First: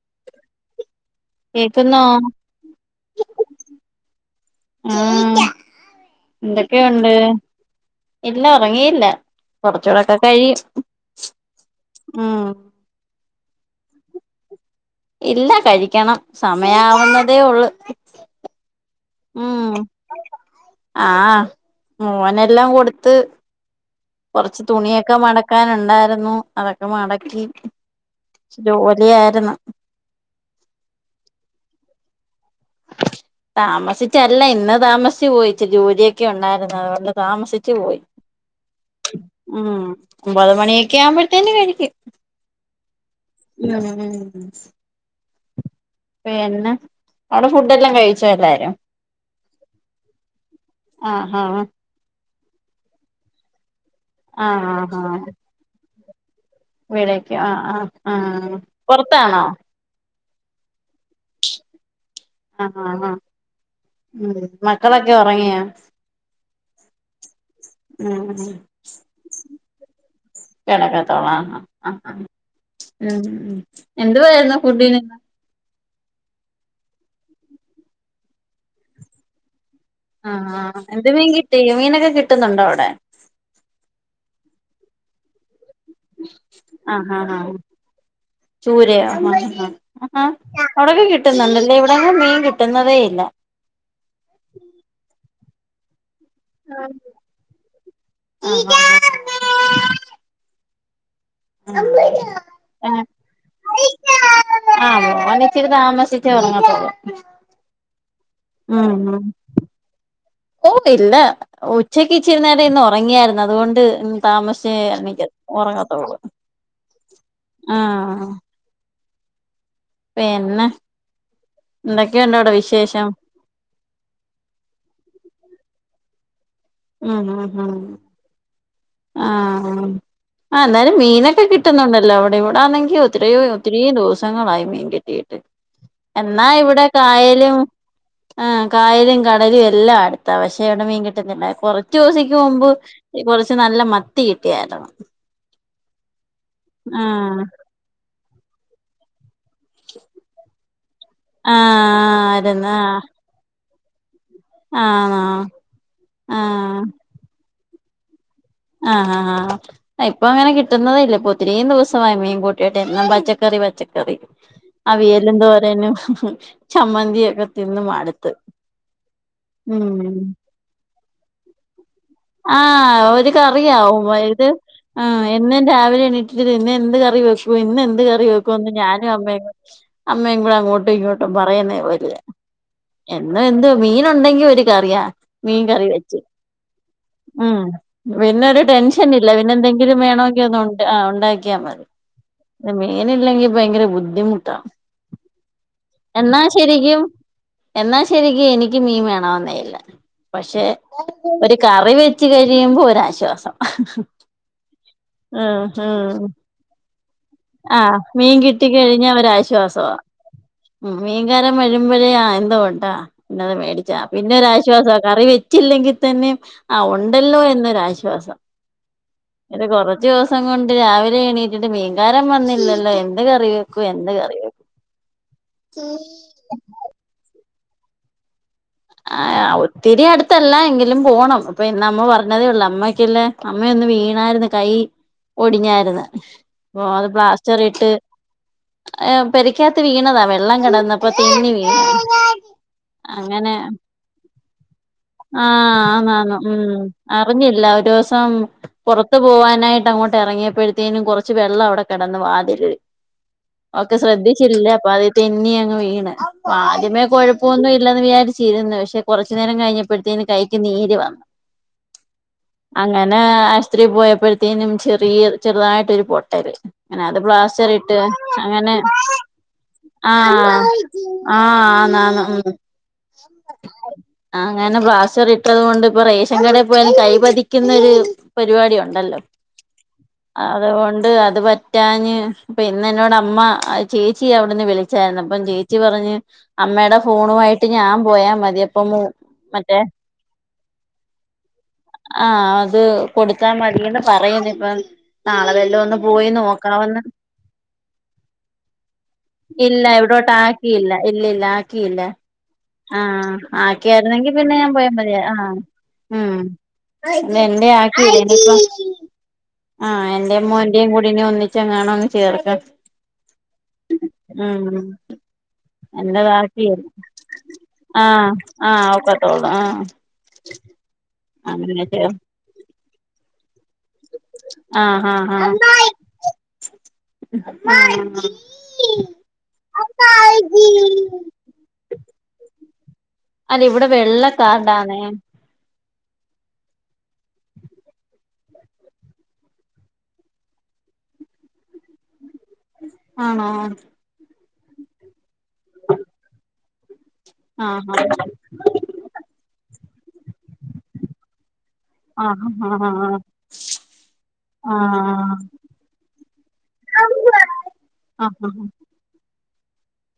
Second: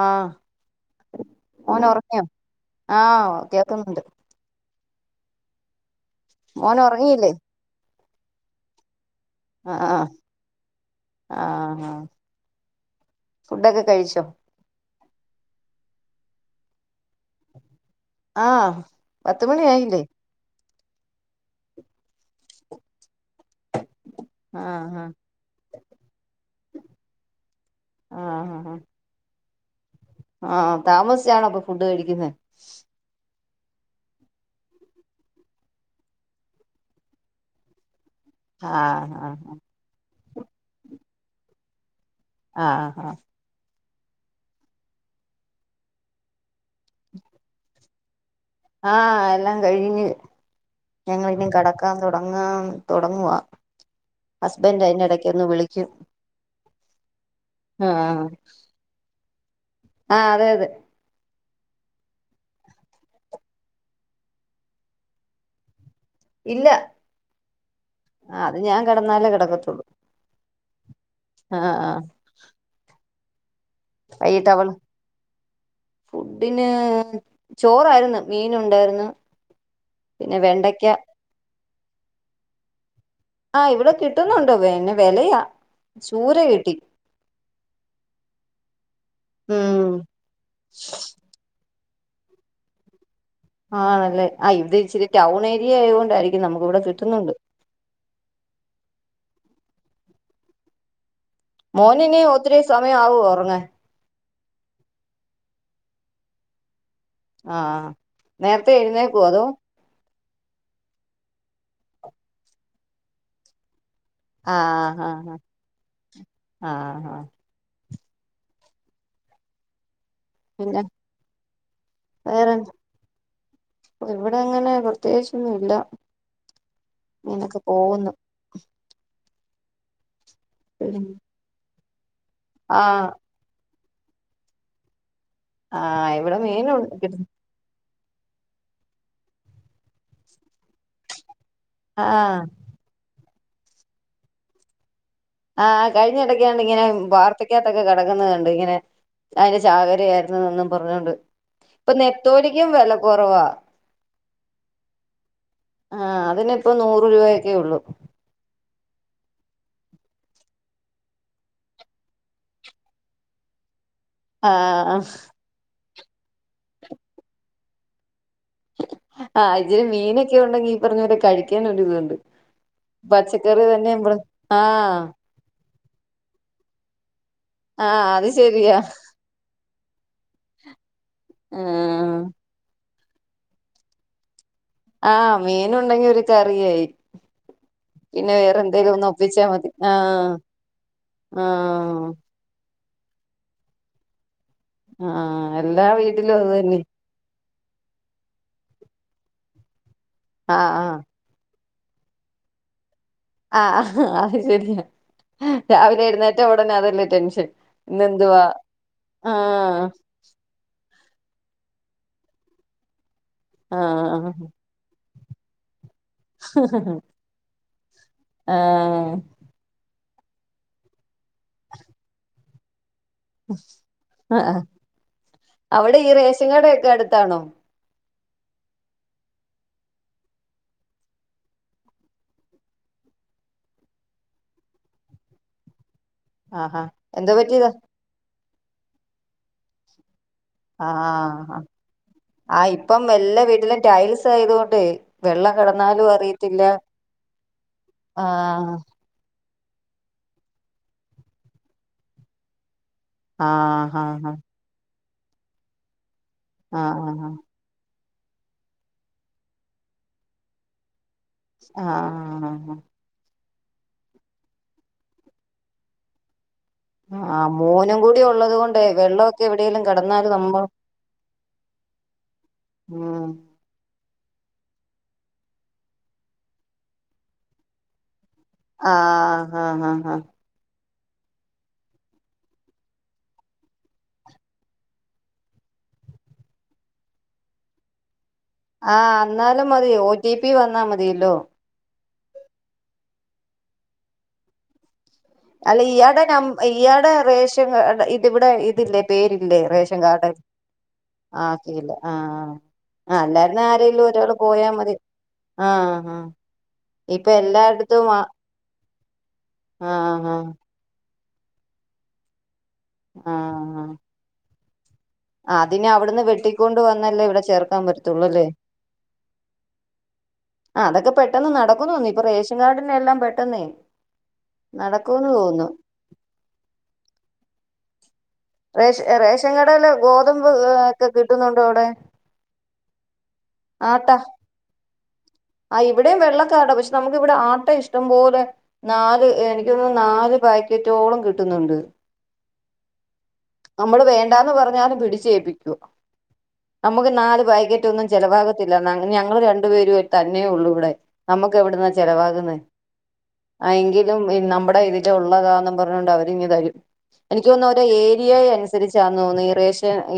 ആ ഓന് കേക്കുന്നോ ഉറങ്ങിയോ ആഹ് കേക്കുന്നുണ്ട് ഉം മോൻ എന്തൊക്കെയുണ്ട് ഉറങ്ങിയില്ലേ ഇല്ല ഉറങ്ങിയില്ല ആഹ് ആഹ് കൊറച്ചൂടോക്കെ കഴിയും ആഹ് ആഹ് ഉം ഫുഡൊക്കെ കഴിച്ചോ ഇല്ല കഴിക്കണം സമയവുന്നതേ ഉള്ളൂ ആഹ് പത്ത് മണി ആയില്ലേ ആഹ് മോനെല്ലാം കൊടുത്ത് കുറച്ച് ആഹ് തുണിയൊക്കെ മടക്കാണ്ടായിരുന്നു അതൊക്കെ മടക്കി ജോലിയായിരുന്നു ആഹ താമസിച്ചാണ അപ്പൊ ഫുഡ് കഴിക്കുന്ന താമസിച്ചല്ല ഇന്ന് താമസിച്ചച്ച് പോയിച്ച് ജോലിയൊക്കെ ഉണ്ടായിരുന്നു അതുകൊണ്ട് താമസിച്ചു പോയി ആഹ ആഹ്ഹ ഉം ഒമ്പത് മണിയൊക്കെ ആവുമ്പോഴത്തേന്നെ കഴിക്കും ആഹ് ആഹ ഉ ഉ പിന്നെ അവിടെ ഫുഡ് എല്ലാം കഴിച്ചു ആഹ എല്ലാം കഴിഞ്ഞ് ഞങ്ങ ആഹ് ഇനും ആഹ് കിടക്കാൻ തുടങ്ങ അങ്ങ തുടങ്ങുവ ആഹ് ഹസ്ബൻഡ് അതിറെ ഇടക്ക് ഒന്ന് വിളിക്കും വീണേക്ക് ആ ആ ആ പൊറത്താണോ ആ അതെ അതെ ആ ഉം മക്കളൊക്കെ ഉറങ്ങിയോ ഇല്ല ഉം ആ ഉം അത് ഞാൻ കിടന്നാലേ കിടക്കത്തുള്ളു കിടക്കത്തോളാം ആ ആ ഉം എന്തു വൈകിട്ട് വായിരുന്നു അവള് ഫുഡിന് ഫുഡിന് ചോറായിരുന്നു മീൻ ഉണ്ടായിരുന്നു ആ പിന്നെ വെണ്ടയ്ക്ക എന്ത് മീൻ കിട്ടി മീനൊക്കെ കിട്ടുന്നുണ്ടോ അവിടെ കിട്ടുന്നുണ്ടോ പിന്നെ വെലയാ ആ ആ ആ ചൂരയോ ആ ഉം ആ അവിടക്കെ കിട്ടുന്നുണ്ടല്ലേ ഇവിടെ മീൻ കിട്ടുന്നതേ ഇല്ല ആണല്ലേ ആ ഇവിടെ ഇച്ചിരി ടൗൺ ഏരിയ ആയൊണ്ടായിരി ക്കും നമുക്ക് ഇവിടെ കിട്ടുന്നുണ്ട് ആ മോനിനി ഒത്തിരി ആ സമയം ആ ആവോ ഉറങ്ങാൻ ആ മോന് ഇത്തിരി താമസിച്ചേ ഉറങ്ങത്തൊള്ളൂ ആ നേരത്തെ എഴുന്നേക്കേ ഉം അതോ ഓ ഇല്ല ഉച്ചക്ക് ഇച്ചിരി നേരം ഇന്ന് ഉറങ്ങിയായിരുന്നു അതുകൊണ്ട് ആഹ് താമസിച്ചണിക്ക ആഹ് ആഹ് ആഹ് ഉറങ്ങത്തോള്ളൂആ എന്ന് പിന്നെ വേറെ ഇവിടെ അങ്ങനെ പ്രത്യേകിച്ചൊന്നും ഇല്ല ഉം ഉം ഇങ്ങനൊക്കെ ഹം പോകുന്നു ആ ആ എന്നാലും മീനൊക്കെ കിട്ടുന്നുണ്ടല്ലോ അവിടെ ഇവിടെ ആണെങ്കിൽ ആഹ് ഒത്തിരിയോ ഒത്തിരി ദിവസങ്ങളായി മീൻ കിട്ടിയിട്ട് ആഹ് എന്നാ ഇവിടെ മീനുണ്ട് കിട്ടും കായലും ആ കായലും കടലും എല്ലാം അടുത്താ പക്ഷേ ടെ മീൻ കിട്ടുന്നില്ല കൊറച്ച് ദിവസക്ക് ആഹ് മുമ്പ് കൊറച്ച് നല്ല മത്തി കിട്ടിയായിരുന്നു ആ കഴിഞ്ഞിടക്കാാണ് ഇങ്ങനെ ആഹ് വാർത്തയ്ക്കകത്തൊക്കെ കിടക്കുന്നത്ണ്ട് ഇങ്ങനെ അതിന്റെ ചാകരയായിരുന്നു ഒന്നും പറഞ്ഞോണ്ട് ആഹ് ഇപ്പൊ നെത്തോലിക്കും വില കുറവാ ആ ആ അതിനി ഇപ്പേ നൂറ് രൂപയൊക്കെ ഉള്ളു ആഹ് ആ ആ ഇപ്പൊ അങ്ങനെ കിട്ടുന്നതല്ല ഇപ്പൊ ഒത്തിരിയും ദിവസമായി മീൻ കൂട്ടിയിട്ട് എന്നും പച്ചക്കറി പച്ചക്ക റി ആഹ് അവിയലും തോരനും ചമ്മന്തിയൊക്കെ തിന്ന് മടുത്ത് ആ ഇച്ചിരി ഉം മീനൊക്കെ ഉണ്ടെങ്കിൽ ഈ പറഞ്ഞ പോരെ കഴിക്കൻ ഒരിതുണ്ട് ആ ഒരു പച്ചക്കറി തന്നെ കറിയാവും ഇവിടെ അത് ആഹ് ആ എന്നും രാവിലെ എണ്ണീട്ടിട്ട് ഇന്ന് എന്ത് കറി വെക്കും ഇന്ന് എന്ത് ആഹ് കറി അത് വെക്കും എന്ന് ശരിയാ ഞാനും അമ്മേം കൂടെ അമ്മയും കൂടെ അങ്ങോട്ടും ഇങ്ങോട്ടും പറയുന്നേ പോരില്ല ആഹ് എന്ന എന്ത് മീന ഉണ്ടെങ്കി ഒര് കറിയ ആഹ് മീൻ കറി മീനുണ്ടെങ്കി വെച്ച് ഒരു കറിയായി ഉം പിന്നെ വേറെ പിന്നൊരു എന്തേലും ഒന്ന് ടെൻഷൻ ഇല്ല ഒപ്പിച്ചാ പിന്നെ മതി എന്തെങ്കിലും വേണമെങ്കിൽ ഒന്ന് ഉ ഉണ്ടാക്കിയാൽ മതി ആഹ മീനില്ലെങ്കിൽ ഭയങ്കര ബുദ്ധിമുട്ടാ ആ എല്ലാ വീട്ടിലും എന്നാ അത് തന്നെ ശരിക്കും എന്നാ ശരിരിക്കും എനിക്ക് മീൻ വേണെന്നായില്ല പക്ഷെ ആഹ് ഒരു കറി വെച്ച് കഴിയുമ്പോ ഒരാശ ആ അത് ശരിയ ആ ഹ ടെൻഷൻ ആ മീൻ ഇന്നെന്തുവാ കിട്ടി കഴിഞ്ഞാ ഒരു ആഹ് ആശ്വാസമാ ഉം മീൻകാരം വഴുമ്പോഴേ എന്ത് കൊണ്ടാ പിന്ന മേടിച്ചാ പിന്നെ ആഹ് ഒരാശ്വാസ കറി വെച്ചില്ലെങ്കിൽ തന്നെ ആ ഉണ്ടല്ലോ എന്നൊരാശ്വാസം കുറ ച്ച് ദിവസം കൊണ്ട് രാവിലെ എണീറ്റിട്ട് മീൻകാരം വന്നില്ലല്ലോ എ ന്തു കറി വെക്കും എന്ത്ക്കറി ആഹ് വെക്കും അവിടെ ഈ റേഷൻ കട ഒക്കെ അടുത്താണോ ആ ഒത്തിരി അടുത്തല്ല എങ്കിലും പോണം അപ്പൊ ഇന്ന് അമ്മ പറഞ്ഞതേ ഉള്ളൂ അമ്മയ്ക്കല്ലേ അമ്മയെ ന്ന് വീണായിരുന്നു കൈ ഒടിഞ്ഞായിര്ന്ന് ആഹാ അപ്പ അത് എന്തോ പ്ലാസ്റ്ററി പറ്റിയതാ ഇട്ട് പെരിക്കാത്ത് വീണതാ വേ വെള്ളം കിടന്നപ്പോ തിങ്ങി ആഹ് വീണ ആഹ് ഇപ്പം എല്ലാ അങ്ങനെ വീട്ടിലും ടൈൽസ് ആയതുകൊണ്ട് വെള്ളം ആഹ കിടന്നാലും ആ ഉ അറിയത്തില്ല അറിഞ്ഞില്ല ഒരു ദിവസം ആഹ് പുറത്ത് പോകാനായിട്ട് അങ്ങോട്ട് ഇറങ്ങിയപ്പോഴത്തേനും കുറച്ച് വെള്ളം അവിടെ കിടന്നു വാതിലിൽ ഒക്കെ ആഹ് ആഹ് ശ്രദ്ധിച്ചില്ലേ അപ്പൊ അത് തെന്നി അങ്ങ് വീണ് ആഹ് ആദ്യമേ ആഹ് കൊഴപ്പമൊന്നും ഇല്ലന്ന് വ ചീരുന്നു പക്ഷെ കുറച്ചു നേരം കഴിഞ്ഞപ്പോഴത്തേന്ന് കൈക്ക് നീര് വന്നു ആഹ് ഒത്തിരി പോയപ്പോഴത്തേനും ചെറിയ ചെറുതായിട്ടൊരു പൊട്ടല് അങ്ങനെ അത് ആഹ് പ്ലാസ്റ്റർ ഇട്ട് മോനും കൂടി ഉള്ളത് അങ്ങനെ കൊണ്ട് വെള്ളമൊക്കെ എവിടെേലും കിടന്നാല് ആഹ നമ്മൾ ആ ആണ ആ ഉ ഉം അങ്ങനെ പ്ലാസ്റ്റർ ഇട്ടത് കൊണ്ട് ഇപ്പൊ റേഷൻ കട പോയാലും കൈ പതിക്കുന്നൊരു പരിപാടി ഉണ്ടല്ലോ ആഹ് ആഹ് ആഹ് ആഹ് അതൊണ്ട് അത് പറ്റാ ഇന്നോട് അമ്മ ചേച്ചി അവിടുന്ന് വിളിച്ചായിരുന്നു അപ്പം ചേച്ചി പറഞ്ഞ അമ്മയുടെ ഫോണുയിട്ട് ഞാൻ പോയാ മതി അപ്പൊ മു ആഹ എന്നാലും മറ്റേ മതി ഓ ടി പി വന്നാ മതിയല്ലോ ആഹ അത് കൊടുത്താ മതിന്ന പറയുന്ന ഇപ്പ അല്ല ഇയാടെ ന ഇയാടെ റേഷൻ ഇതി ഇവിടെ ഇതില്ലേ പേരില്ലേ റേഷൻ കാ ട്ട് ആക്കിയില്ല ഇല്ല ഇല്ല ആക്കിയില്ല ആഹ് ആഹ് ആഹ അല്ലായിരുന്ന ആരെലും ആക്കിയായിരുന്നെങ്കി ഒരാള് പിന്നെ ഞാൻ പോയാ മതി മതിയാ ആ് ആഹ് ആഹ് ഉം ഇപ്പൊ എന്റെ ആക്കി എല്ലായിടത്തും ആഹ് എന്റെ ആഹ് എന്റെ മോന്റെയും കുടീനേയും ഒന്നിച്ച എങ്ങാണ ഒന്ന് ചേർക്ക ആഹ ആ അതിന് അവിടുന്ന് വെട്ടിക്കൊണ്ട് എന്റെതാക്കിയില്ല വന്നല്ലേ ഇവിടെ ചേർക്കാൻ ആഹ് പറ്റത്തുള്ളൂല്ലേ ആഹ് ഒക്കത്തോള്ളൂ ആഹ് ആ് അതൊക്കെ പെട്ടെന്ന് അങ്ങനെ നടക്കുന്നു തോന്നു ഇപ്പൊ റേഷൻ കാർഡിനെ എല്ലാം പെട്ടെന്നേ ആഹ നടക്കൂന്ന് ആഹ് തോന്നുന്നു ആഹ റേഷ റേഷൻ കടല്ല ഗോതമ്പ് ഒക്കെ കിട്ടുന്നുണ്ടോ അവിടെ അല്ല ഇവിടെ വെള്ളക്കാർടാണ്േ ആ് ഇവിടെയും വെള്ളക്കാർടാ പക്ഷെ നമുക്ക് ഇവിടെ ആട്ട ഇഷ്ടംപോലെ നാല് എനിക്കന്ന് നാല് പ ഏറ്റോളം കിട്ടുന്നുണ്ട് ആഹ [unintelligible] [inaudible] എണ്ടാന്ന് പറഞ്ഞല് പിടിച്ചേഏപ്പിക്കൂ നമുക്ക് നാല് പാക്കറ്റ് ആഹ് ഒന്നും ചെലവാകത്തില്ല ഞങ്ങള് രണ്ടുപേര തന്നെയേ ഉള്ളൂ ഇവിടെ നമു എവിടുന്നാ ആഹ് ചെലവാകുന്ന ആഹ് ആഹ് ആങ്കിലും നമ്മുടെ ഇതില ആഹ് ഉള്ളതാന്നും പറഞ്ഞോണ്ട് അവരിനി തരും എനിക്ക് തന്ന ഒരു ഏരിയ ആഹ് അനുസരിച്ചാ തോന്ന പ്ര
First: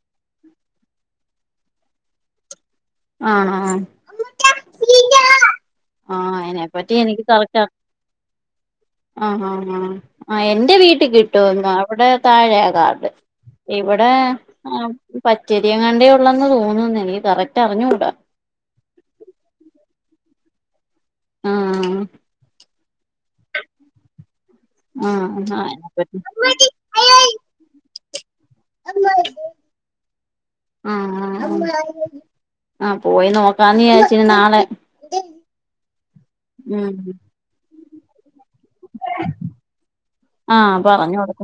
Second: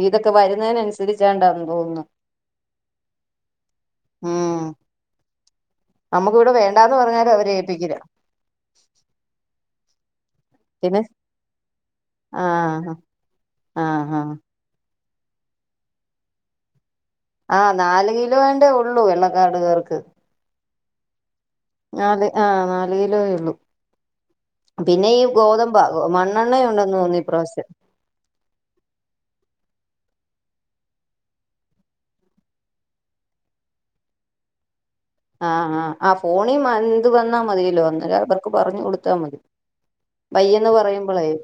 ഇതൊക്കെ വരുന്നതിനന്നുസരിച്ചാണ്ടാന്ന് തോന്നുന്നു ആഹ ആഹ നമുക്കിവിടെ വേണ്ടാന്ന് പറഞ്ഞാല അവര് ഏൽപ്പിക്കില്ല ആഹ ആഹ് ആഹ് ആ എൻന്റെ പിന്നെ വീട്ടിൽ കിട്ടുംന്ന് അവിടെ താഴെ ആഹ് കാർഡ് ഇവിടെ ആഹ് ആഹ് ആ പച്ചേരിങ്ങാണ്ടേ ഉള്ളന്ന് തോന്നുന്നുന്ന ആ നാാല കിലോ വേണ്ടേ ഉള്ളൂ വെള്ളക്കാട്ുകേർക്ക് ആഹ് നാല് ആഹ നാല് കിലോേ ഉള്ളു പിന്നെ ഈ ആഹ് ഗോതമ്പ അയിനെപ്പറ്റി മണ്ണെണ്ണയ ഉണ്ടന്ന് തോന്നി പ്രാവശ്യം നമ്മായി ആ ആ പോയി നോക്കാന്ന് ചച്ചി നാളെ ആഹ ആ് ആ ഫോണി ഉം എന്ത് വന്നാ മതില്ലോ അന്നേര അവർക്ക് പറഞ്ഞു കൊടുത്താ മതി വയ്യന്ന് ആഹ പറയുമ്പോളേ പറഞ്ഞടക്ക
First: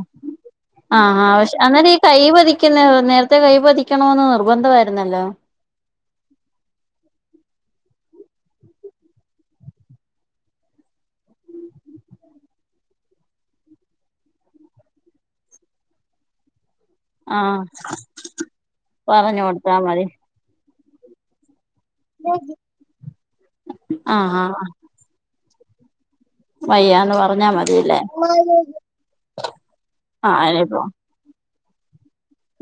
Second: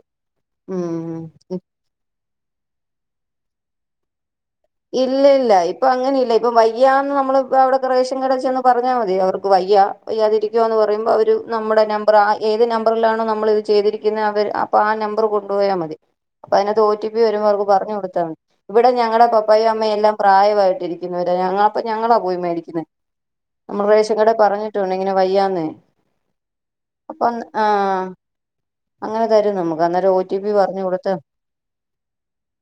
ആ ഉം പക്ഷെ അന്നേരം ഈ കൈ പതിക്കുന്ന നേരത്തെ കൈ പതിക്കണന്ന് നിക്ക ഇല്ല ഇല്ല ഇപ്പൊ അങ്ങനെ ഇല്ല ഇപ്പം വയ്യന്ന് നമ്മള് ഇപ്പ അവിടെൊക്കെ റേഷൻ കടച്ച ഒന്ന് പറഞ്ഞാ മതി അവർക്ക് വയ്യ വയ്യാതിരിക്കുക എന്ന് പറയുമ്പോ അവര് നമ്മുടെ നമ്പർ ആ ഏത് നമ്പറിലാണോ നമ്മൾ ഇത് ചെയ്തിരിക്കുന്നത് അവ അപ്പൊ ആ നമ്പർ കൊണ്ടുപോയാൽ മതി അപ്പൊ അതിന ഒ ടി പി ആഹ് വരുമ്പോവർക്ക് പറഞ്ഞ കൊടുത്താണ് ഇവിടെ ഞങ്ങളുടെ പറഞ്ഞു പപ്പയും കൊടുത്താ മതി അമ്മയെല്ലാം പ്രായമായിട്ട് ഇരിക്കുന്നു ഞങ്ങ അപ്പൊ ഞങ്ങളാ പോയി മേടിക്കുന്നത് നമ്മൾ റേഷൻ കട പറഞ്ഞിട്ടുണ്ട് ഇങ്ങനെ വയ്യാന്ന് ഉ വയ്യന്ന് അപ്പം പറഞ്ഞാ മതില്ലേ ആഹ് അങ്ങനെ തരും നമുക്ക് അന്നേരം ഒ ആ ടി പി അനപ്പോ പറഞ്ഞു കൊടുത്ത്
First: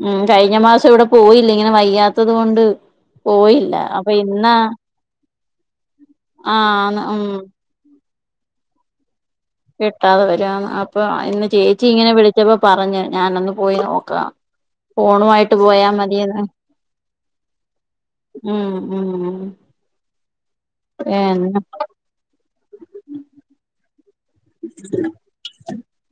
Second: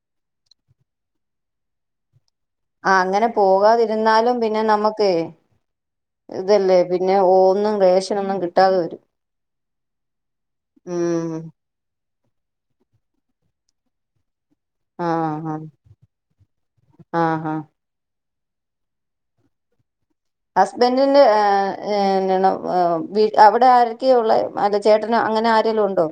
ഉം കഴിഞ്ഞ മാസം ഇവിടെ പോയില്ല ഇങ്ങനെ വയ്യാത്ത ത്തത് കൊണ്ട് ആ അങ്ങനെ പോയില്ല അപ്പൊ പോകാതിരുന്നാലും ഇാ പിന്നെ നമുക്ക് ഇതല്ലേ പിന്നെ ഉം ഒന്നും റേഷന ഒന്നും കിട്ടാതെ വരും കിട്ടാതെ വരുന്ന് അപ്പൊ ഉം ഇന്ന് ചേച്ചി ഇങ്ങനെ വിളിച്ച പച്ചപ്പോ പറഞ്ഞഞ് ഞാാന അന്ന് പോയി നോക്കാം ആഹ് ഫഓണുമായിട്ട് ആഹ് പോയാ മതിയന്ന്ാ ആഹ് ആഹ് ഉം ഉം ഉ ഹസ്ബൻറിിന്റെ അവിടെ ആ ഒക്കെയള്ള അല്ല ചേട്ടന അങ്ങനെ ആരെലും ഉണ്ടോ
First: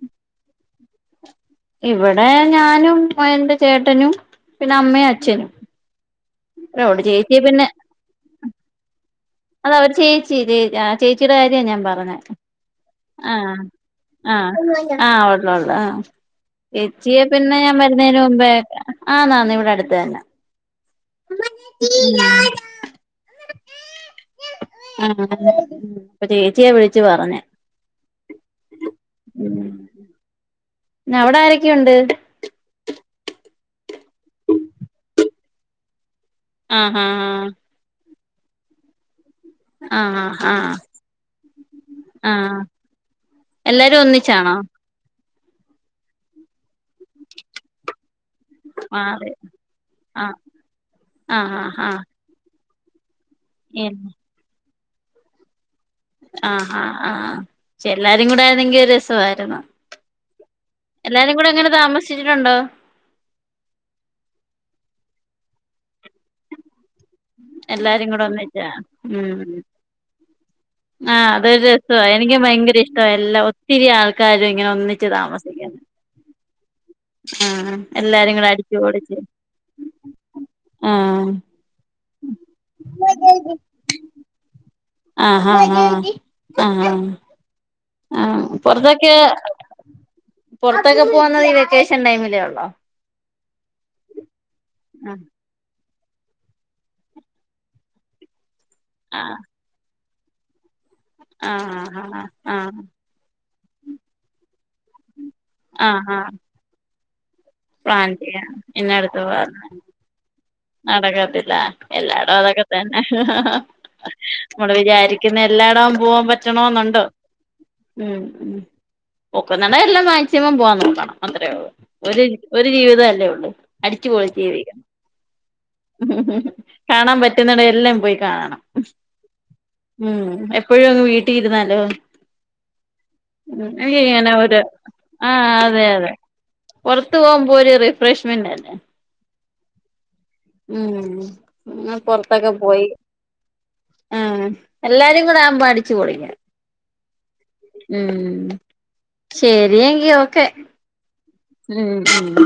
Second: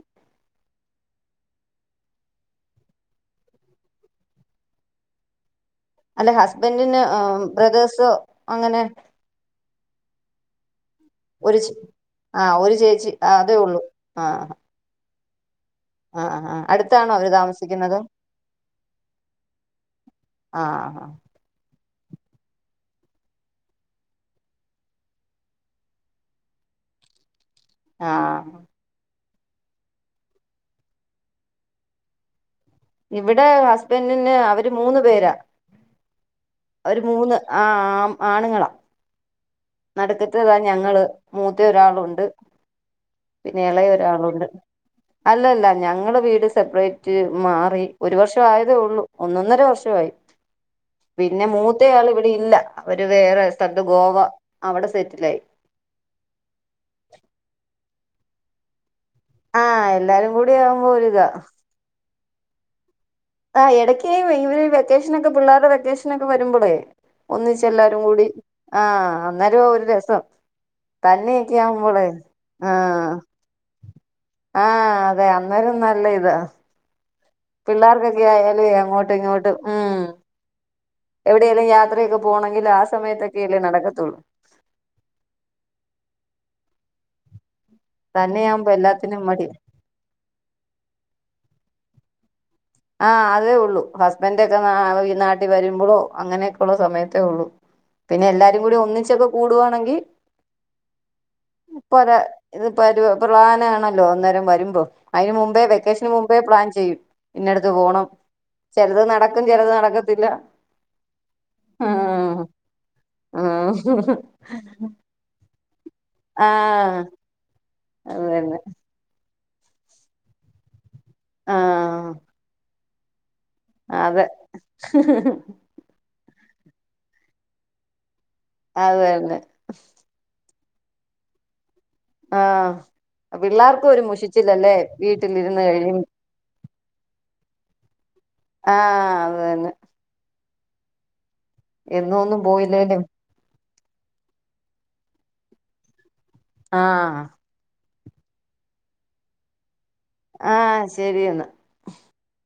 ഇവിടെ ഞാനും എറെ ചേട്ടനും പിന്നെ അമ്മയും അച്ഛനും അല്ലെ ഹസ്ബൻഡന് അവരോട് ചേച്ചി ബ്രദേേഴ്സോ അങ്ങനെ അത അവ ചേച്ചേ ചേച്ചിയുടെ ഒരു കാര്യ ചേ- ഞാൻ പറഞ്ഞത് ആ ഒരു ചേച്ചി ആ, ആഹ അതേ ഉള്ളൂ ആഹ് ആഹ ല്ല ആഹ് ആഹ് അടുത്താണോ ചേച്ചിയ അവര് പിന്നെ ഞാൻ താമസിക്കുന്നത് വരുന്നന് മുമ്പേെ ആ നാന്ന ഇവിടെ അടുത്ത തന്നെ ആഹ ഉം ആ ചേച്ചിയ വിളിച്ചു പറഞ്ഞ ആഹ അവിടെ ആരൊക്കെയുണ്ട് ഇവിടെ ഹസ്ബൻഡന് അവര് മൂന്ന് പേരാ ഒരു ആഹ് മൂന്ന് ആ ആം ആണുങ്ങളാ ആഹ് ആഹ് ആഹ് നടക്കത്തതാ ആഹ് ഞങ്ങള് മൂത്ത ഒരാളുണ്ട് ആഹ് പിന്നെ ഇളയ എല്ലാരും ഒരാളുണ്ട് ഒന്നിച്ചാണോ അല്ല അല്ല ഞങ്ങ വീട് സെപ്പറേറ്റ് മറ്റ് മാറി ഒരു വർഷം ആയതേ ഉള്ളൂ ആഹ് അതെ ഒന്നൊന്നര വർഷമായി ആഹ് പിന്നെ ആഹ് ആഹ് ആഹ് മൂത്തയാൾ ഇവിടെ ഇല്ല അവര് വേറെ സ്ഥലത്ത് ഗോവ അവിടെ സെറ്റില ആായി ആഹ ആാ ആ പെ എല്ലാരും കൂടെ ആതെങ്കിൽ ര ായിരുന്നു ആഹ് എല്ലാരും കൂടി ആകുമ്പോ ഒരിതാ എല്ലാരും കൂടെ എങ്ങനെ താമസിച്ചിട്ടുണ്ടോ ആ ഇടയ്ക്കായി ഇവര് വെക്കേഷൻൊക്കെ പിള്ളേരുടെ വെക്കേഷനൊക്കെ വരുമ്പോളേ ഒന്നച്ച് എല്ലാരും കൂടെ കൂടി ഒന്നിച്ചാ ആഹ ഉം അന്നേരം ഒരു രസം ആഹ് തന്നെയൊക്കെ അതൊരു രസവാ ആവുമ്പോള് എനിക്ക് ഭയങ്കര ആഹ ഇഷ്ടവാ എല്ലാ ഒത്തിരി ആൾക്കാരും ഇങ്ങനെ ആഹ ഒന്നിച്ച് അതെ അന്നേരം താമസിക്കുന്നെ നല്ല ഇതാ ആഹ് പിള്ളേർക്കൊക്കെ എല്ലാരും കൂടെ ആയാല അടിച്ച് അങ്ങോട്ട് പൊളിച്ച് ഇങ്ങോട്ട് ഉം ആഹ് എവിടെേലും യാത്രയൊക്കെ പോണെങ്കിൽ ആ സമയത്തൊക്കെ അല്ലേ നടക്കത്തോള്ളൂ ആഹ് ആഹ് ആഹ് ആഹഹ് ആ തന്നെയാകുമ്പോ പുറത്തൊക്കെ എല്ലാത്തിനും മടിയ പുറത്തൊക്കെ പോകുന്നത് ഈ വെക്കേഷൻ ടൈമിലേ ഉള്ളോ ആഹ് അതേ ഉള്ളൂ ഹസ്ബൻടൊക്കെ ന നാട്ടിൽ വരുമ്പോഴോ അങ്ങനെയൊക്കെ ഉള്ള സമയത്തേ ഉള്ളൂ പിന്നെ എല്ലാരും കൂടി ഒന്നിച്ചൊക്കെ ആഹ് കൂടുകവാണെങ്കിൽ ആഹ് ആഹ് പല ആഹ് ഇത് ആഹ് പരുവ പ്ലാൻ ആണല്ലോ അന്നേരം വരുമ്പോ അതിന് മുമ്പേ വെക്കേഷന് ആഹ് ആഹ് മുമ്പേ പ്ലാൻ ചെയ്യും ഇന്നടുത്ത് പോണം പ്ലാൻ ചെയ്യ പിന്ന ചിലത് അടുത്ത നടക്കും പ്ലാൻ ചിലത് നടക്കത്തില്ല നടക്കത്തില്ല എല്ലായിടും ആഹ് അതൊക്കെ തന്നെ ആഹ് നമ്മള് വിചാരിക്കുന്ന എല്ലായിടവും പോവാൻ പോവാൻപറ്റണം എന്നുണ്ടോ ആഹ് അത് ഉം തന്നെ പോകുന്നടം എല്ലാം മാക്സിമം പോവാൻ നോക്കണം അത്രേ ഉള്ളൂ ആഹ് ഒരു ഒരു ജീവിതം അല്ലേ ഉള്ളൂ അതെ അടിച്ചുപൊളിച്ചു ജീവിക്കണം കാണാൻ പറ്റുന്നെടം എല്ലാം പോയി കാണണം അത് തന്നെ മ് എ എപ്പഴും അങ്ങ് വീട്ടിലിരുന്നാലോ ആഹ് പിള്ളേർക്കും ഒരു [unintelligible] ഒരു മുഷിച്ചില്ലല്ലേ ആ വീട്ടിലിരുന്ന് അതെ കഴിയും അതെ പുറത്തു പോകുമ്പോ ഒരു ർ ആ അത് തന്നെ ഉം പിന്ന എന്നും ഒന്നും പൊറത്തൊക്കെ പോയി പോയില്ലേലും ആ എല്ലാരും കൂടെ ആകുമ്പ അടിച്ചുപൊളിക്കാം ആഹ് ഉം ശരി ആഹ് ശരിയെന്ന ഉം ഉം